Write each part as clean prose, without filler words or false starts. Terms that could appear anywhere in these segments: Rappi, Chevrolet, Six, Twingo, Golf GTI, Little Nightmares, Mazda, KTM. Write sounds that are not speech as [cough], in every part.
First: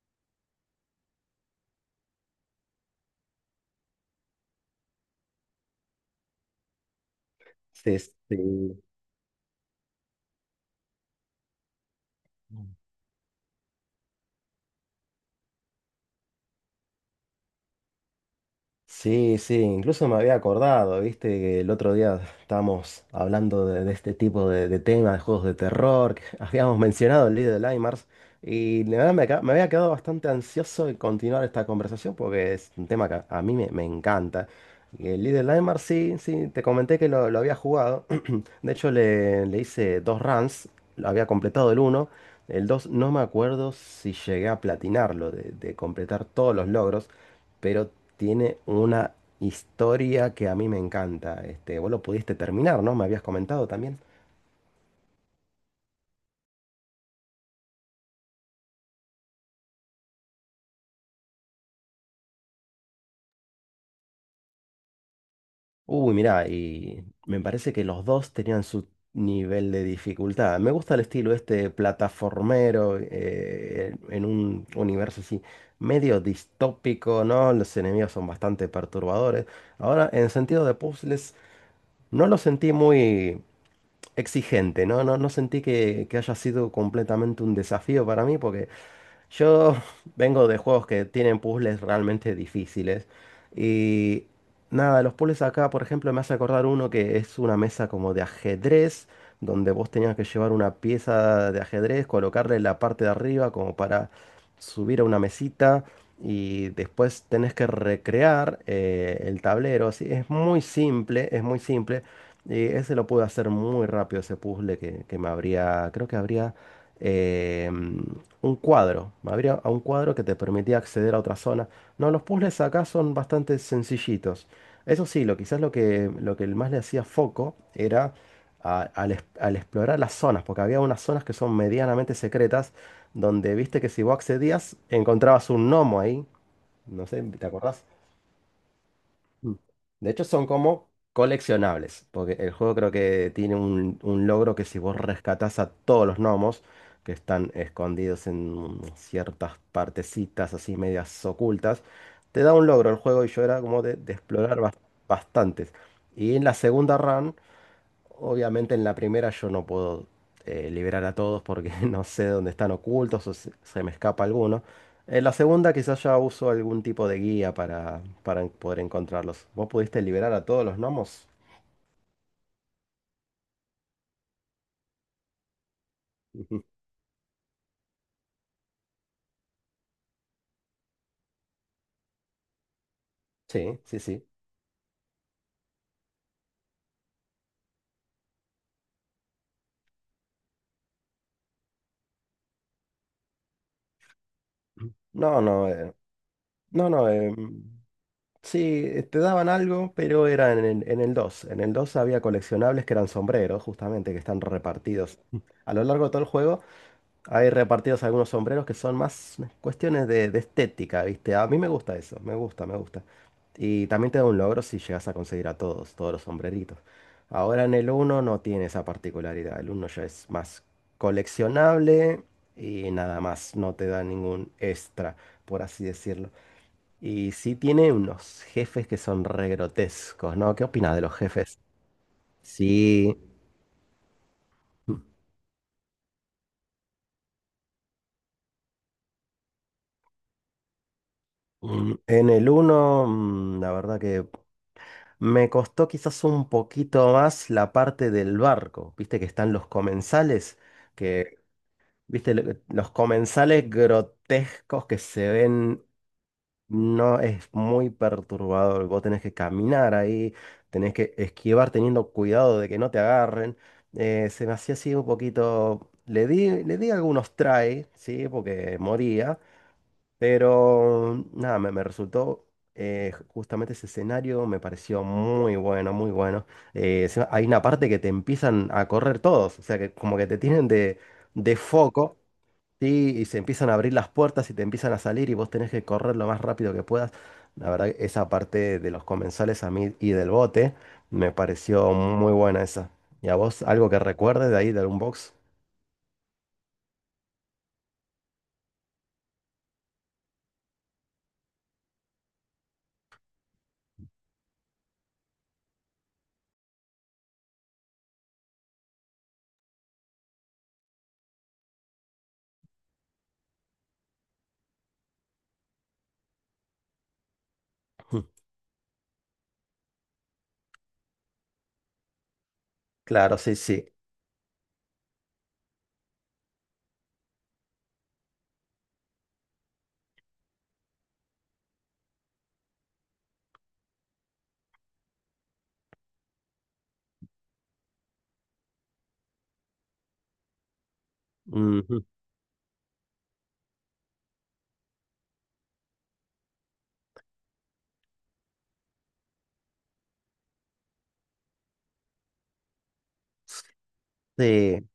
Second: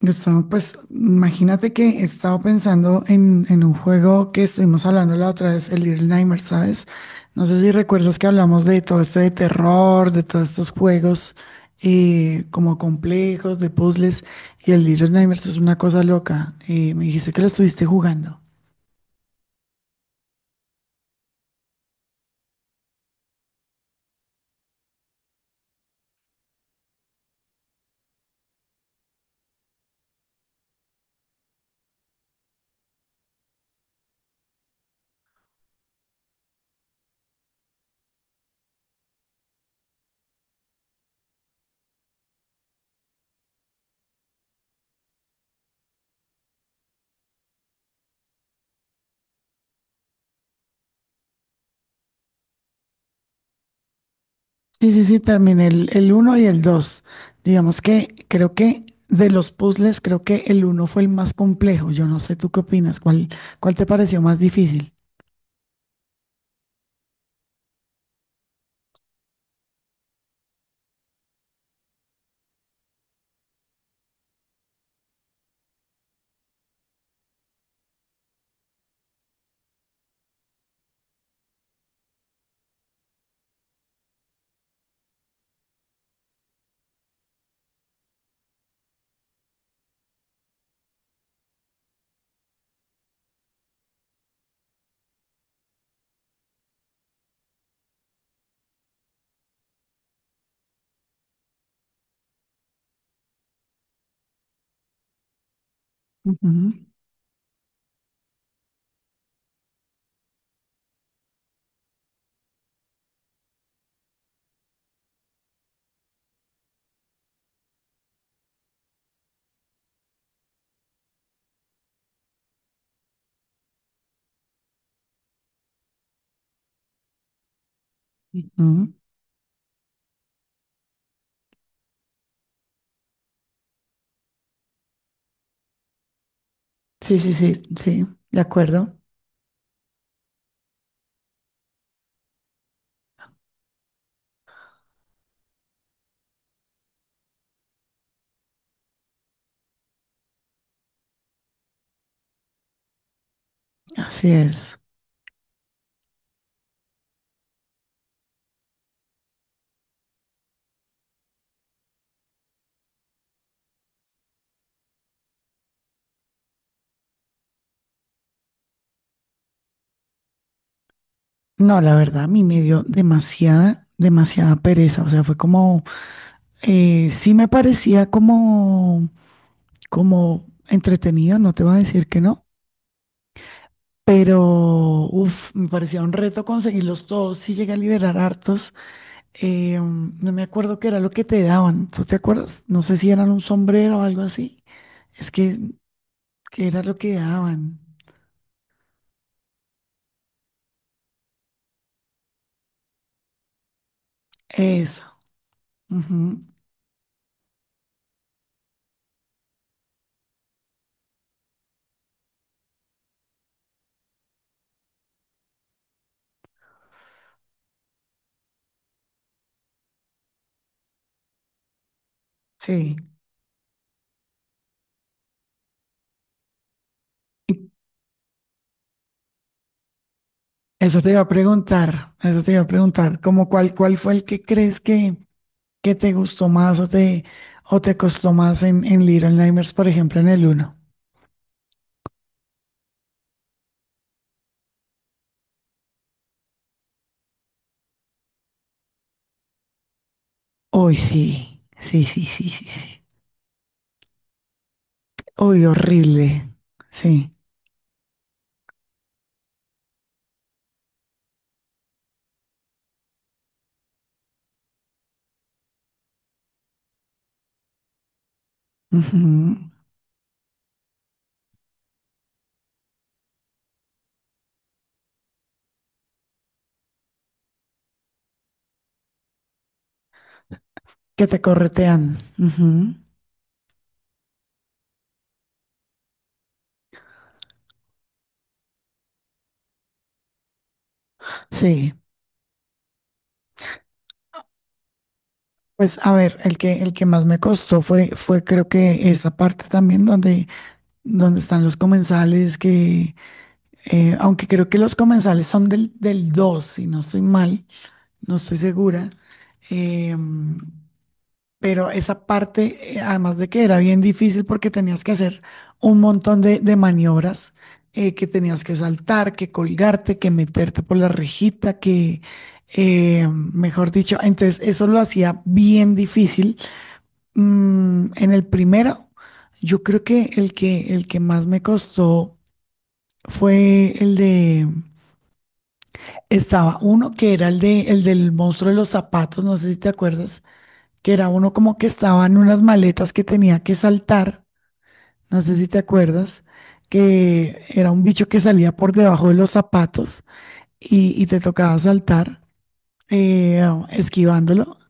Gustavo, pues imagínate que he estado pensando en un juego que estuvimos hablando la otra vez, el Little Nightmares, ¿sabes? No sé si recuerdas que Este, hablamos de todo esto de terror, de todos estos juegos como complejos, de puzzles, y el Little Nightmares es una cosa loca. Me dijiste que lo estuviste jugando. Sí, sí, incluso me había acordado, viste, que el otro día estábamos hablando de este tipo de temas, de juegos de terror, que [laughs] habíamos mencionado el Little Nightmares, y la verdad me había quedado bastante ansioso de continuar esta conversación porque es un tema que a mí me encanta. Y el Little Nightmares, sí, sí, te comenté que lo había jugado, [clears throat] de hecho le hice dos runs, lo había completado el uno, el dos no me acuerdo si llegué a platinarlo, de completar todos los logros, pero tiene una historia que a mí me encanta. Este, vos lo pudiste terminar, ¿no? Me habías comentado también. Sí, sí, sí, terminé el uno y el dos. Digamos que creo que de los puzzles, creo que el uno fue el más complejo. Yo no sé tú qué opinas, ¿cuál te pareció más difícil? Uy, mirá, y me parece que los dos tenían su nivel de dificultad. Me gusta el estilo este plataformero en un universo así medio distópico, ¿no? Los enemigos son bastante perturbadores. Ahora, en sentido de puzzles, no lo sentí muy exigente, ¿no? No, no sentí que haya sido completamente un desafío para mí porque... Yo [laughs] vengo de juegos que tienen puzzles realmente difíciles. Y nada, los puzzles acá, por ejemplo, me hace acordar uno que es una mesa como de ajedrez, donde vos tenías que llevar una pieza de ajedrez, colocarle la parte de arriba como para subir a una mesita. Y Ujú. después tenés que recrear el tablero. Así, es muy simple, es muy simple. Y ese lo pude hacer muy rápido, ese puzzle que me habría, creo que habría eh, un cuadro. Me abría a un cuadro que te permitía acceder a otra zona. No, los puzzles acá son bastante sencillitos. Eso sí, lo, quizás lo que más le hacía foco era Mm. Al explorar las zonas, porque había unas zonas que son medianamente secretas, donde viste que si vos accedías, encontrabas un gnomo ahí. No Sí, sé, sí, ¿te sí, acordás? sí, de acuerdo. Mm. De hecho, son como coleccionables, porque el juego creo que tiene un logro que si vos rescatás a todos los gnomos que están escondidos en ciertas partecitas así medias ocultas, te da un logro el juego y yo era como de Así explorar es. bastantes. Y en la segunda run... Obviamente en la primera yo no puedo liberar a todos porque [laughs] no sé dónde están ocultos o se me escapa alguno. En la segunda quizás ya uso algún tipo de guía para poder encontrarlos. ¿Vos pudiste liberar a todos los gnomos? No, la verdad, a mí me dio demasiada pereza. O sea, fue como, Ujú. [laughs] Sí me parecía como, como entretenido, no te voy a decir que no, Sí, sí, sí. pero, me parecía un reto conseguirlos todos. Sí llegué a liberar hartos. No me acuerdo qué era lo que te daban. ¿Tú te acuerdas? No sé si eran un sombrero o algo así. Es No, no, que era no, lo no. que daban. sí, te daban algo, pero era en el dos. En el 2 había coleccionables que eran sombreros, justamente, que están Eso, repartidos [laughs] a lo largo de todo el ujú. juego. Hay repartidos algunos sombreros que son más cuestiones de estética, ¿viste? A mí me gusta eso, me gusta, me gusta. Y también te da un logro si llegas a conseguir a todos, todos los sombreritos. Ahora en el uno no tiene esa particularidad, el uno ya es más coleccionable y Sí. nada más, no te da ningún extra, por así decirlo. Y sí tiene unos jefes que son re grotescos, ¿no? ¿Qué opinas de Eso los te iba a jefes? preguntar, eso te iba a Sí, preguntar, como cuál fue el que crees que te gustó más o te costó más en Little Nightmares, por ejemplo, ¿en el uno? mm, en el uno, la verdad que me costó quizás un poquito más la parte del barco. Viste que están los comensales, Uy, que, sí, sí, sí, viste, sí, sí, los sí. comensales grotescos que se Uy, ven, horrible. no Sí. es muy perturbador. Vos tenés que caminar ahí, tenés que esquivar teniendo cuidado de que no te agarren. Se me hacía así un poquito. Le di algunos try, ¿sí? Porque moría. Ujú. Pero nada, me resultó, justamente ese escenario, me pareció muy bueno, muy bueno. Encima hay una parte que te empiezan a correr todos, o sea que como que te tienen Que te de corretean. foco, Ujú. ¿sí? Y se empiezan a abrir las puertas y te empiezan a salir y vos tenés que correr lo más rápido que puedas. La verdad, que esa parte de los comensales a mí y del bote me pareció Sí. muy buena esa. ¿Y a vos algo que recuerdes de ahí, del box? Pues a ver, el que más me costó fue, fue creo que esa parte también donde, donde están los comensales, que aunque creo que los comensales son del 2, si no estoy mal, no estoy segura. Em, pero esa parte, además de que era bien difícil porque tenías que hacer un montón de maniobras, que tenías que saltar, que colgarte, que meterte por la rejita, que, Claro, sí, sí. mejor dicho, entonces eso lo hacía bien difícil. Mm, en el primero, yo creo que el que más me costó fue el de, estaba uno que era el de, el del monstruo de los zapatos, no sé si te acuerdas, que era uno como que Ujú. estaba en unas maletas que tenía que saltar, no sé si te acuerdas, que era un bicho que salía por debajo de los zapatos y te tocaba saltar eh, esquivándolo. Sí,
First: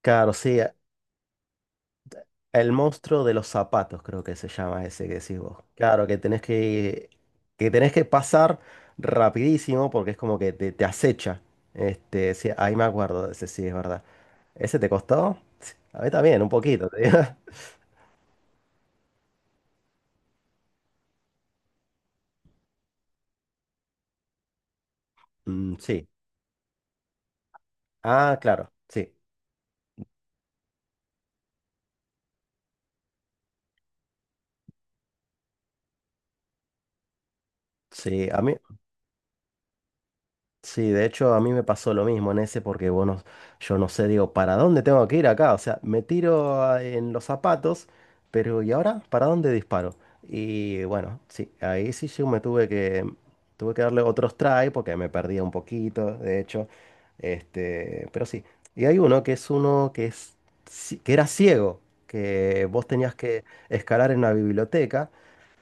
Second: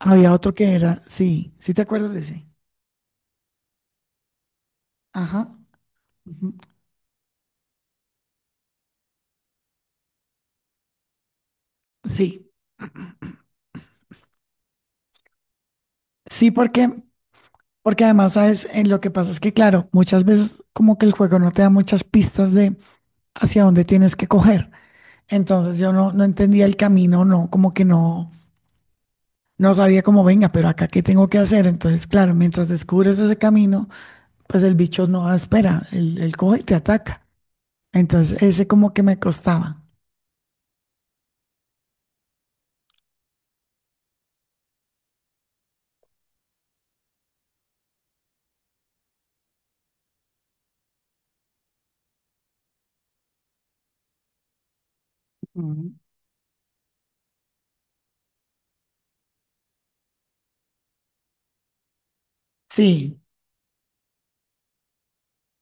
claro, otro sí. que era, sí, sí te acuerdas de ese. El monstruo de los zapatos, creo que se llama ese que decís Ajá, vos. Claro, ujú. Que tenés que pasar rapidísimo porque es como que te acecha. Este, sí, Sí, ahí me acuerdo de ese, sí, es verdad. ¿Ese te costó? Sí, a mí también, un sí, poquito, porque, te digo. [laughs] porque además, ¿sabes? Lo que pasa es que, claro, muchas veces como que el juego no te da muchas pistas de hacia dónde tienes que coger. Mm, Entonces yo sí. no, no entendía el camino, no, como que no. Ah, claro, sí. No sabía cómo, venga, pero acá qué tengo que hacer. Entonces, claro, mientras descubres ese camino, pues el bicho no da espera, él coge y te ataca. Sí, a Entonces, mí, ese como que me costaba. sí, de hecho a mí me pasó lo mismo en ese porque, bueno, yo no sé, digo, ¿para dónde tengo que ir acá? O sea, me tiro en los zapatos, pero ¿y ahora? ¿Para dónde disparo? Y bueno, sí, ahí sí yo me tuve que darle otros try porque me perdía un Ujú. poquito, de hecho. Este, pero sí. Y hay uno que es, que era ciego, que vos tenías Sí, que escalar en una biblioteca.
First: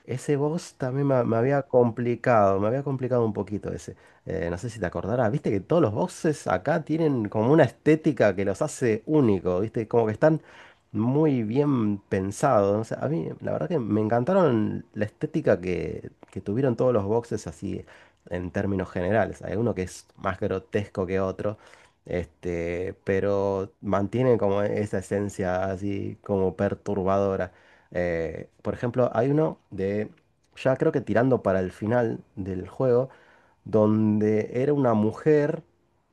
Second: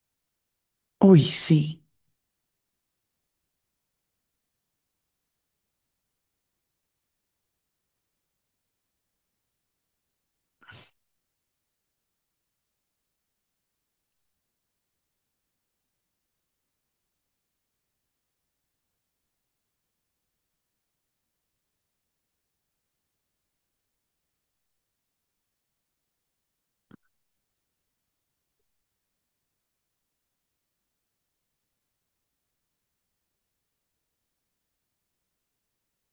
Ese boss también uy, sí. Me había complicado un poquito ese. No sé si te acordarás, viste que todos los bosses acá tienen como una estética que los hace únicos, viste, como que están muy bien pensados. No sé, a mí la verdad que me encantaron la estética que tuvieron todos los bosses así en términos generales. Hay uno que es más grotesco que otro, este, pero mantiene como esa esencia así como perturbadora. Por ejemplo, hay uno ya creo que tirando para el final del juego, donde era una mujer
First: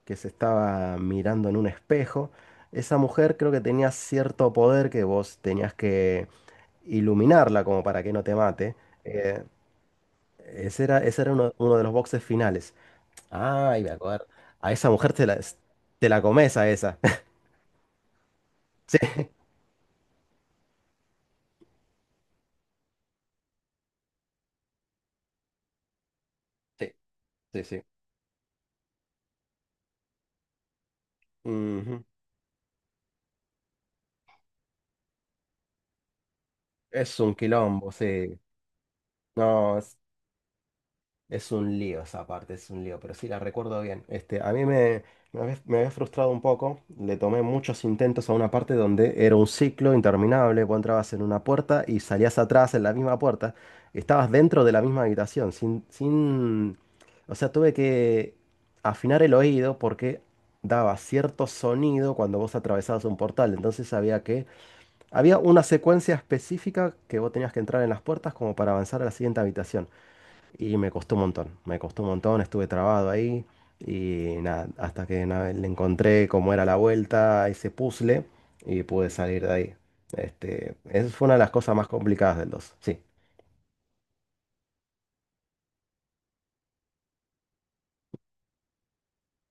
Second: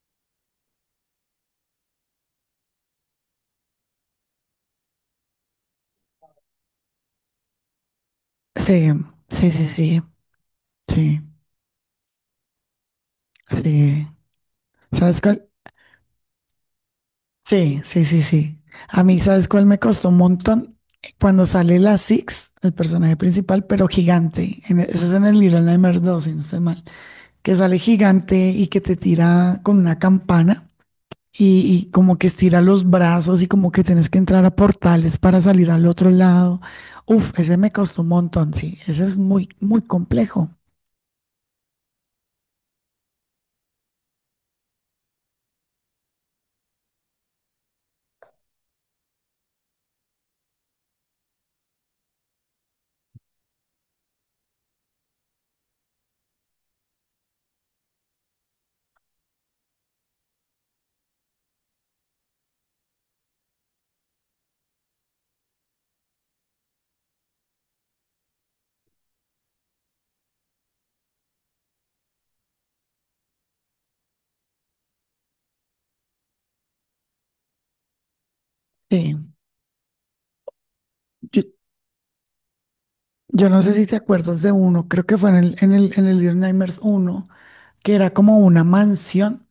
que se estaba mirando en un espejo. Esa mujer creo que tenía cierto poder que vos tenías que iluminarla como para que no te mate. Sí, Eh, sí, sí, sí, ese sí, era uno de los boxes finales. Ay, me sí. acuerdo. A esa mujer ¿Sabes cuál? te la comes a esa. [laughs] Sí, sí, sí, sí. Sí, A mí, ¿sabes cuál me costó un montón? Cuando sale la Six, el personaje principal, pero gigante. Ese es en el Little Nightmares dos, si no estoy mal. sí, Que sí. sale Sí. gigante y que te tira con una campana, y Ujú. como que estira los brazos y como que tienes que entrar a portales para salir al otro lado. Es un Uf, ese me quilombo, costó un sí. montón, sí, ese es muy, No, muy complejo. es un lío esa parte, es un lío, pero sí la recuerdo bien. Este, a mí me, me había frustrado un poco. Le tomé muchos intentos a una parte donde era un ciclo interminable. Vos entrabas en una puerta y salías atrás en la misma puerta. Estabas dentro de la misma habitación, sin... O sea, tuve que afinar el oído porque daba cierto sonido cuando vos atravesabas un portal. Entonces había que... Había una secuencia específica que vos tenías que entrar en las puertas como para avanzar a la siguiente habitación. Y me costó un montón, me costó un montón, estuve trabado ahí y nada, hasta que nada, le encontré cómo era la vuelta a ese puzzle y pude Sí, salir de ahí. Este, esa fue una de yo, las cosas más complicadas del dos, sí. yo no sé si te acuerdas de uno, creo que fue en en el Little Nightmares uno, que era como una mansión,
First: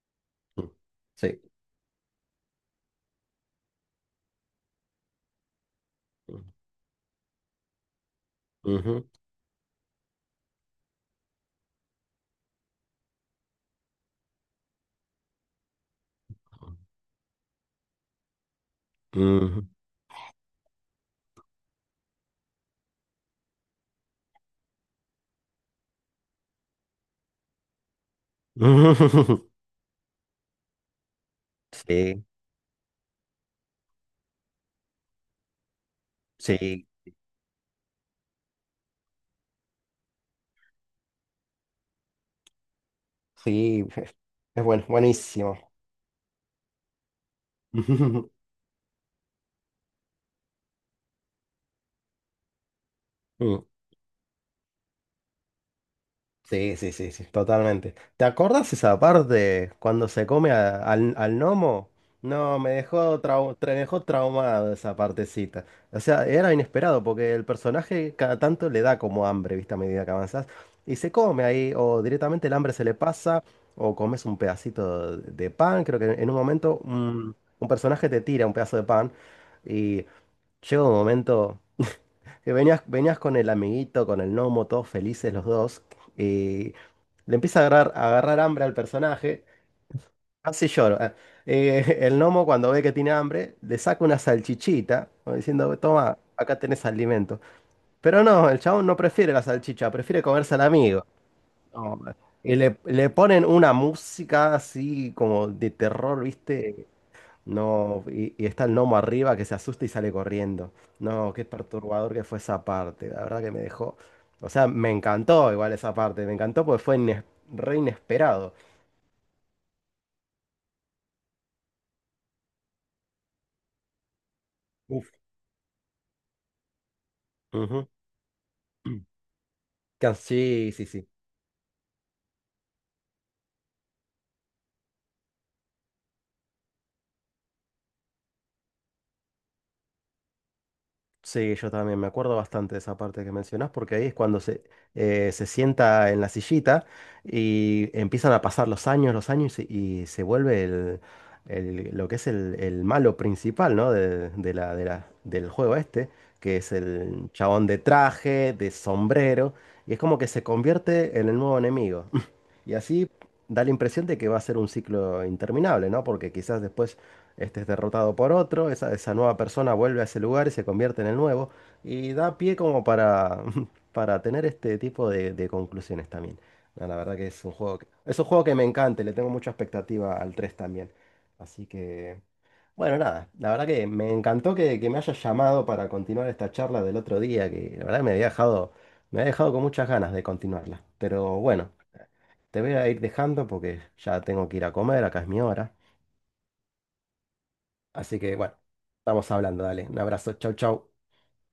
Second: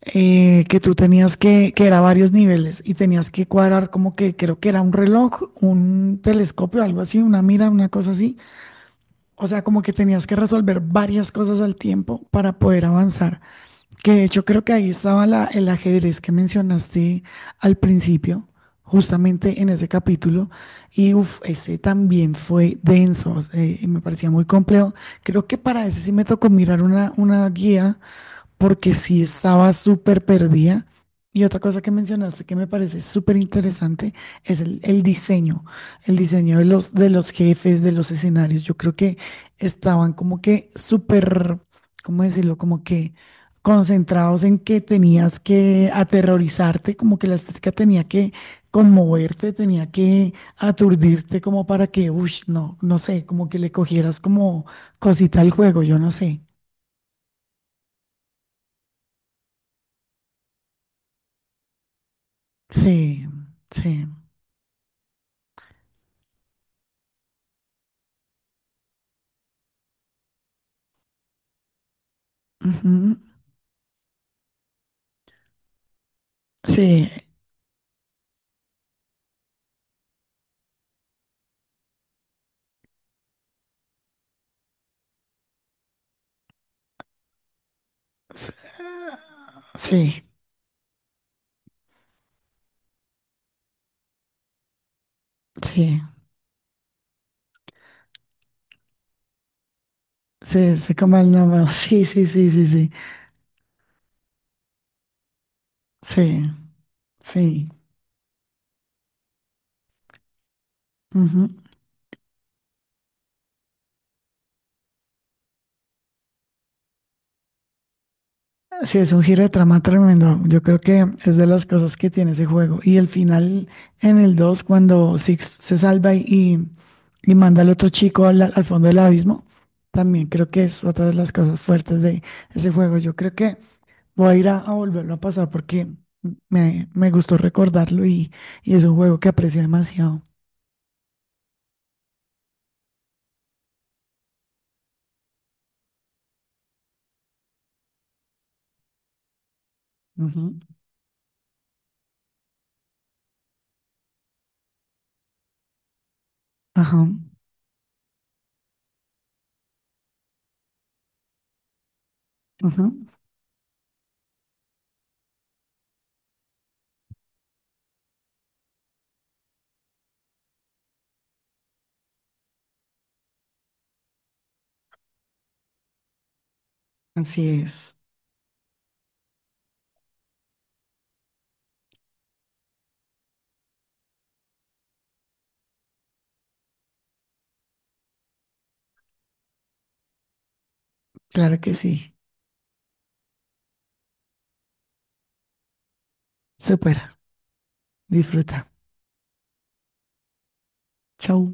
Mm, sí. Que era varios niveles y tenías que cuadrar como que creo que era un reloj, un telescopio, algo así, una mira, una cosa así. Mm, O sea, como que tenías que resolver varias cosas al tiempo para poder avanzar. Que de hecho creo que ahí estaba el ajedrez que mencionaste al principio, ujú, justamente ujú. en ese capítulo. Y uff, ese también fue denso, y me parecía muy complejo. Creo que para ese sí me tocó mirar una guía porque sí [laughs] estaba súper perdida. Y otra cosa que Sí, mencionaste que me parece súper interesante es el diseño sí, de los jefes, de los escenarios. Yo creo que estaban como que súper, ¿cómo decirlo? Como que sí, [laughs] concentrados en es que bueno, tenías buenísimo. que aterrorizarte, como que la estética tenía [laughs] que conmoverte, tenía que aturdirte como para que, uy, no, no sé, como que Mm. le cogieras como cosita al juego, yo no sé. Sí, sí, sí, sí, totalmente. ¿Te acordás esa parte cuando se come al gnomo? No, me dejó, Sí, me dejó sí. traumado esa partecita. O sea, era inesperado porque el personaje cada tanto le da como hambre, ¿viste? A medida que avanzás. Y se come ahí, o directamente el hambre se le Ujú. pasa, o comes un pedacito de pan. Creo que en un momento Sí, un personaje te tira un pedazo de pan y llega un momento. Que venías, venías con el amiguito, con el gnomo, todos felices los dos. Y le empieza a agarrar hambre al s- personaje. sí, Casi lloro. Ah. [laughs] El gnomo, cuando ve que tiene hambre, le saca una salchichita, como diciendo, sí, toma, acá tenés alimento. Pero no, el chabón no prefiere la salchicha, prefiere comerse al sí, sé amigo. como el nombre. [laughs] No, Sí, sí, sí, sí, sí, le ponen una música así como de terror, sí, ¿viste? sí. No, y está el gnomo arriba que se asusta y sale corriendo. No, Ujú. qué perturbador que fue esa parte. La verdad que me dejó. O sea, me encantó igual esa parte. Me encantó porque fue re inesperado. Sí, es un giro de trama tremendo. Yo creo que es de las cosas que tiene ese juego. Y el final en el 2, Uf. cuando Six se salva y manda al Ujú. otro chico al, al fondo del [clears throat] abismo, también creo que Sí, es sí, otra sí. de las cosas fuertes de ese juego. Yo creo que voy a ir a volverlo a pasar porque me gustó recordarlo y es un juego que aprecio demasiado. Sí, yo también me acuerdo bastante de esa parte que mencionás, porque ahí es cuando se sienta en la sillita y empiezan a pasar los años y y se Ujú. vuelve el- lo que es el malo principal, ¿no? Del juego este, que es Ajá, el chabón de traje, de sombrero, y es como que se convierte en el nuevo enemigo. [laughs] Y ajá. así da la impresión de que va a ser un ciclo interminable, ¿no? Porque quizás después este es derrotado por otro, esa nueva persona vuelve a ese lugar y se convierte en el nuevo. Y da pie como para [laughs] para tener este tipo de conclusiones también. No, la verdad Así es. es un juego que me encanta, y le tengo mucha expectativa al 3 también. Así que, bueno, nada, la verdad que me encantó que me hayas llamado para continuar esta charla del otro día, que la verdad me había dejado con muchas ganas de continuarla. Pero Claro bueno, que sí. te voy a ir dejando porque ya tengo que ir a comer, acá es mi hora. Supera. Así que bueno, Disfruta. estamos hablando, dale. Un abrazo, chau, chau. Chau.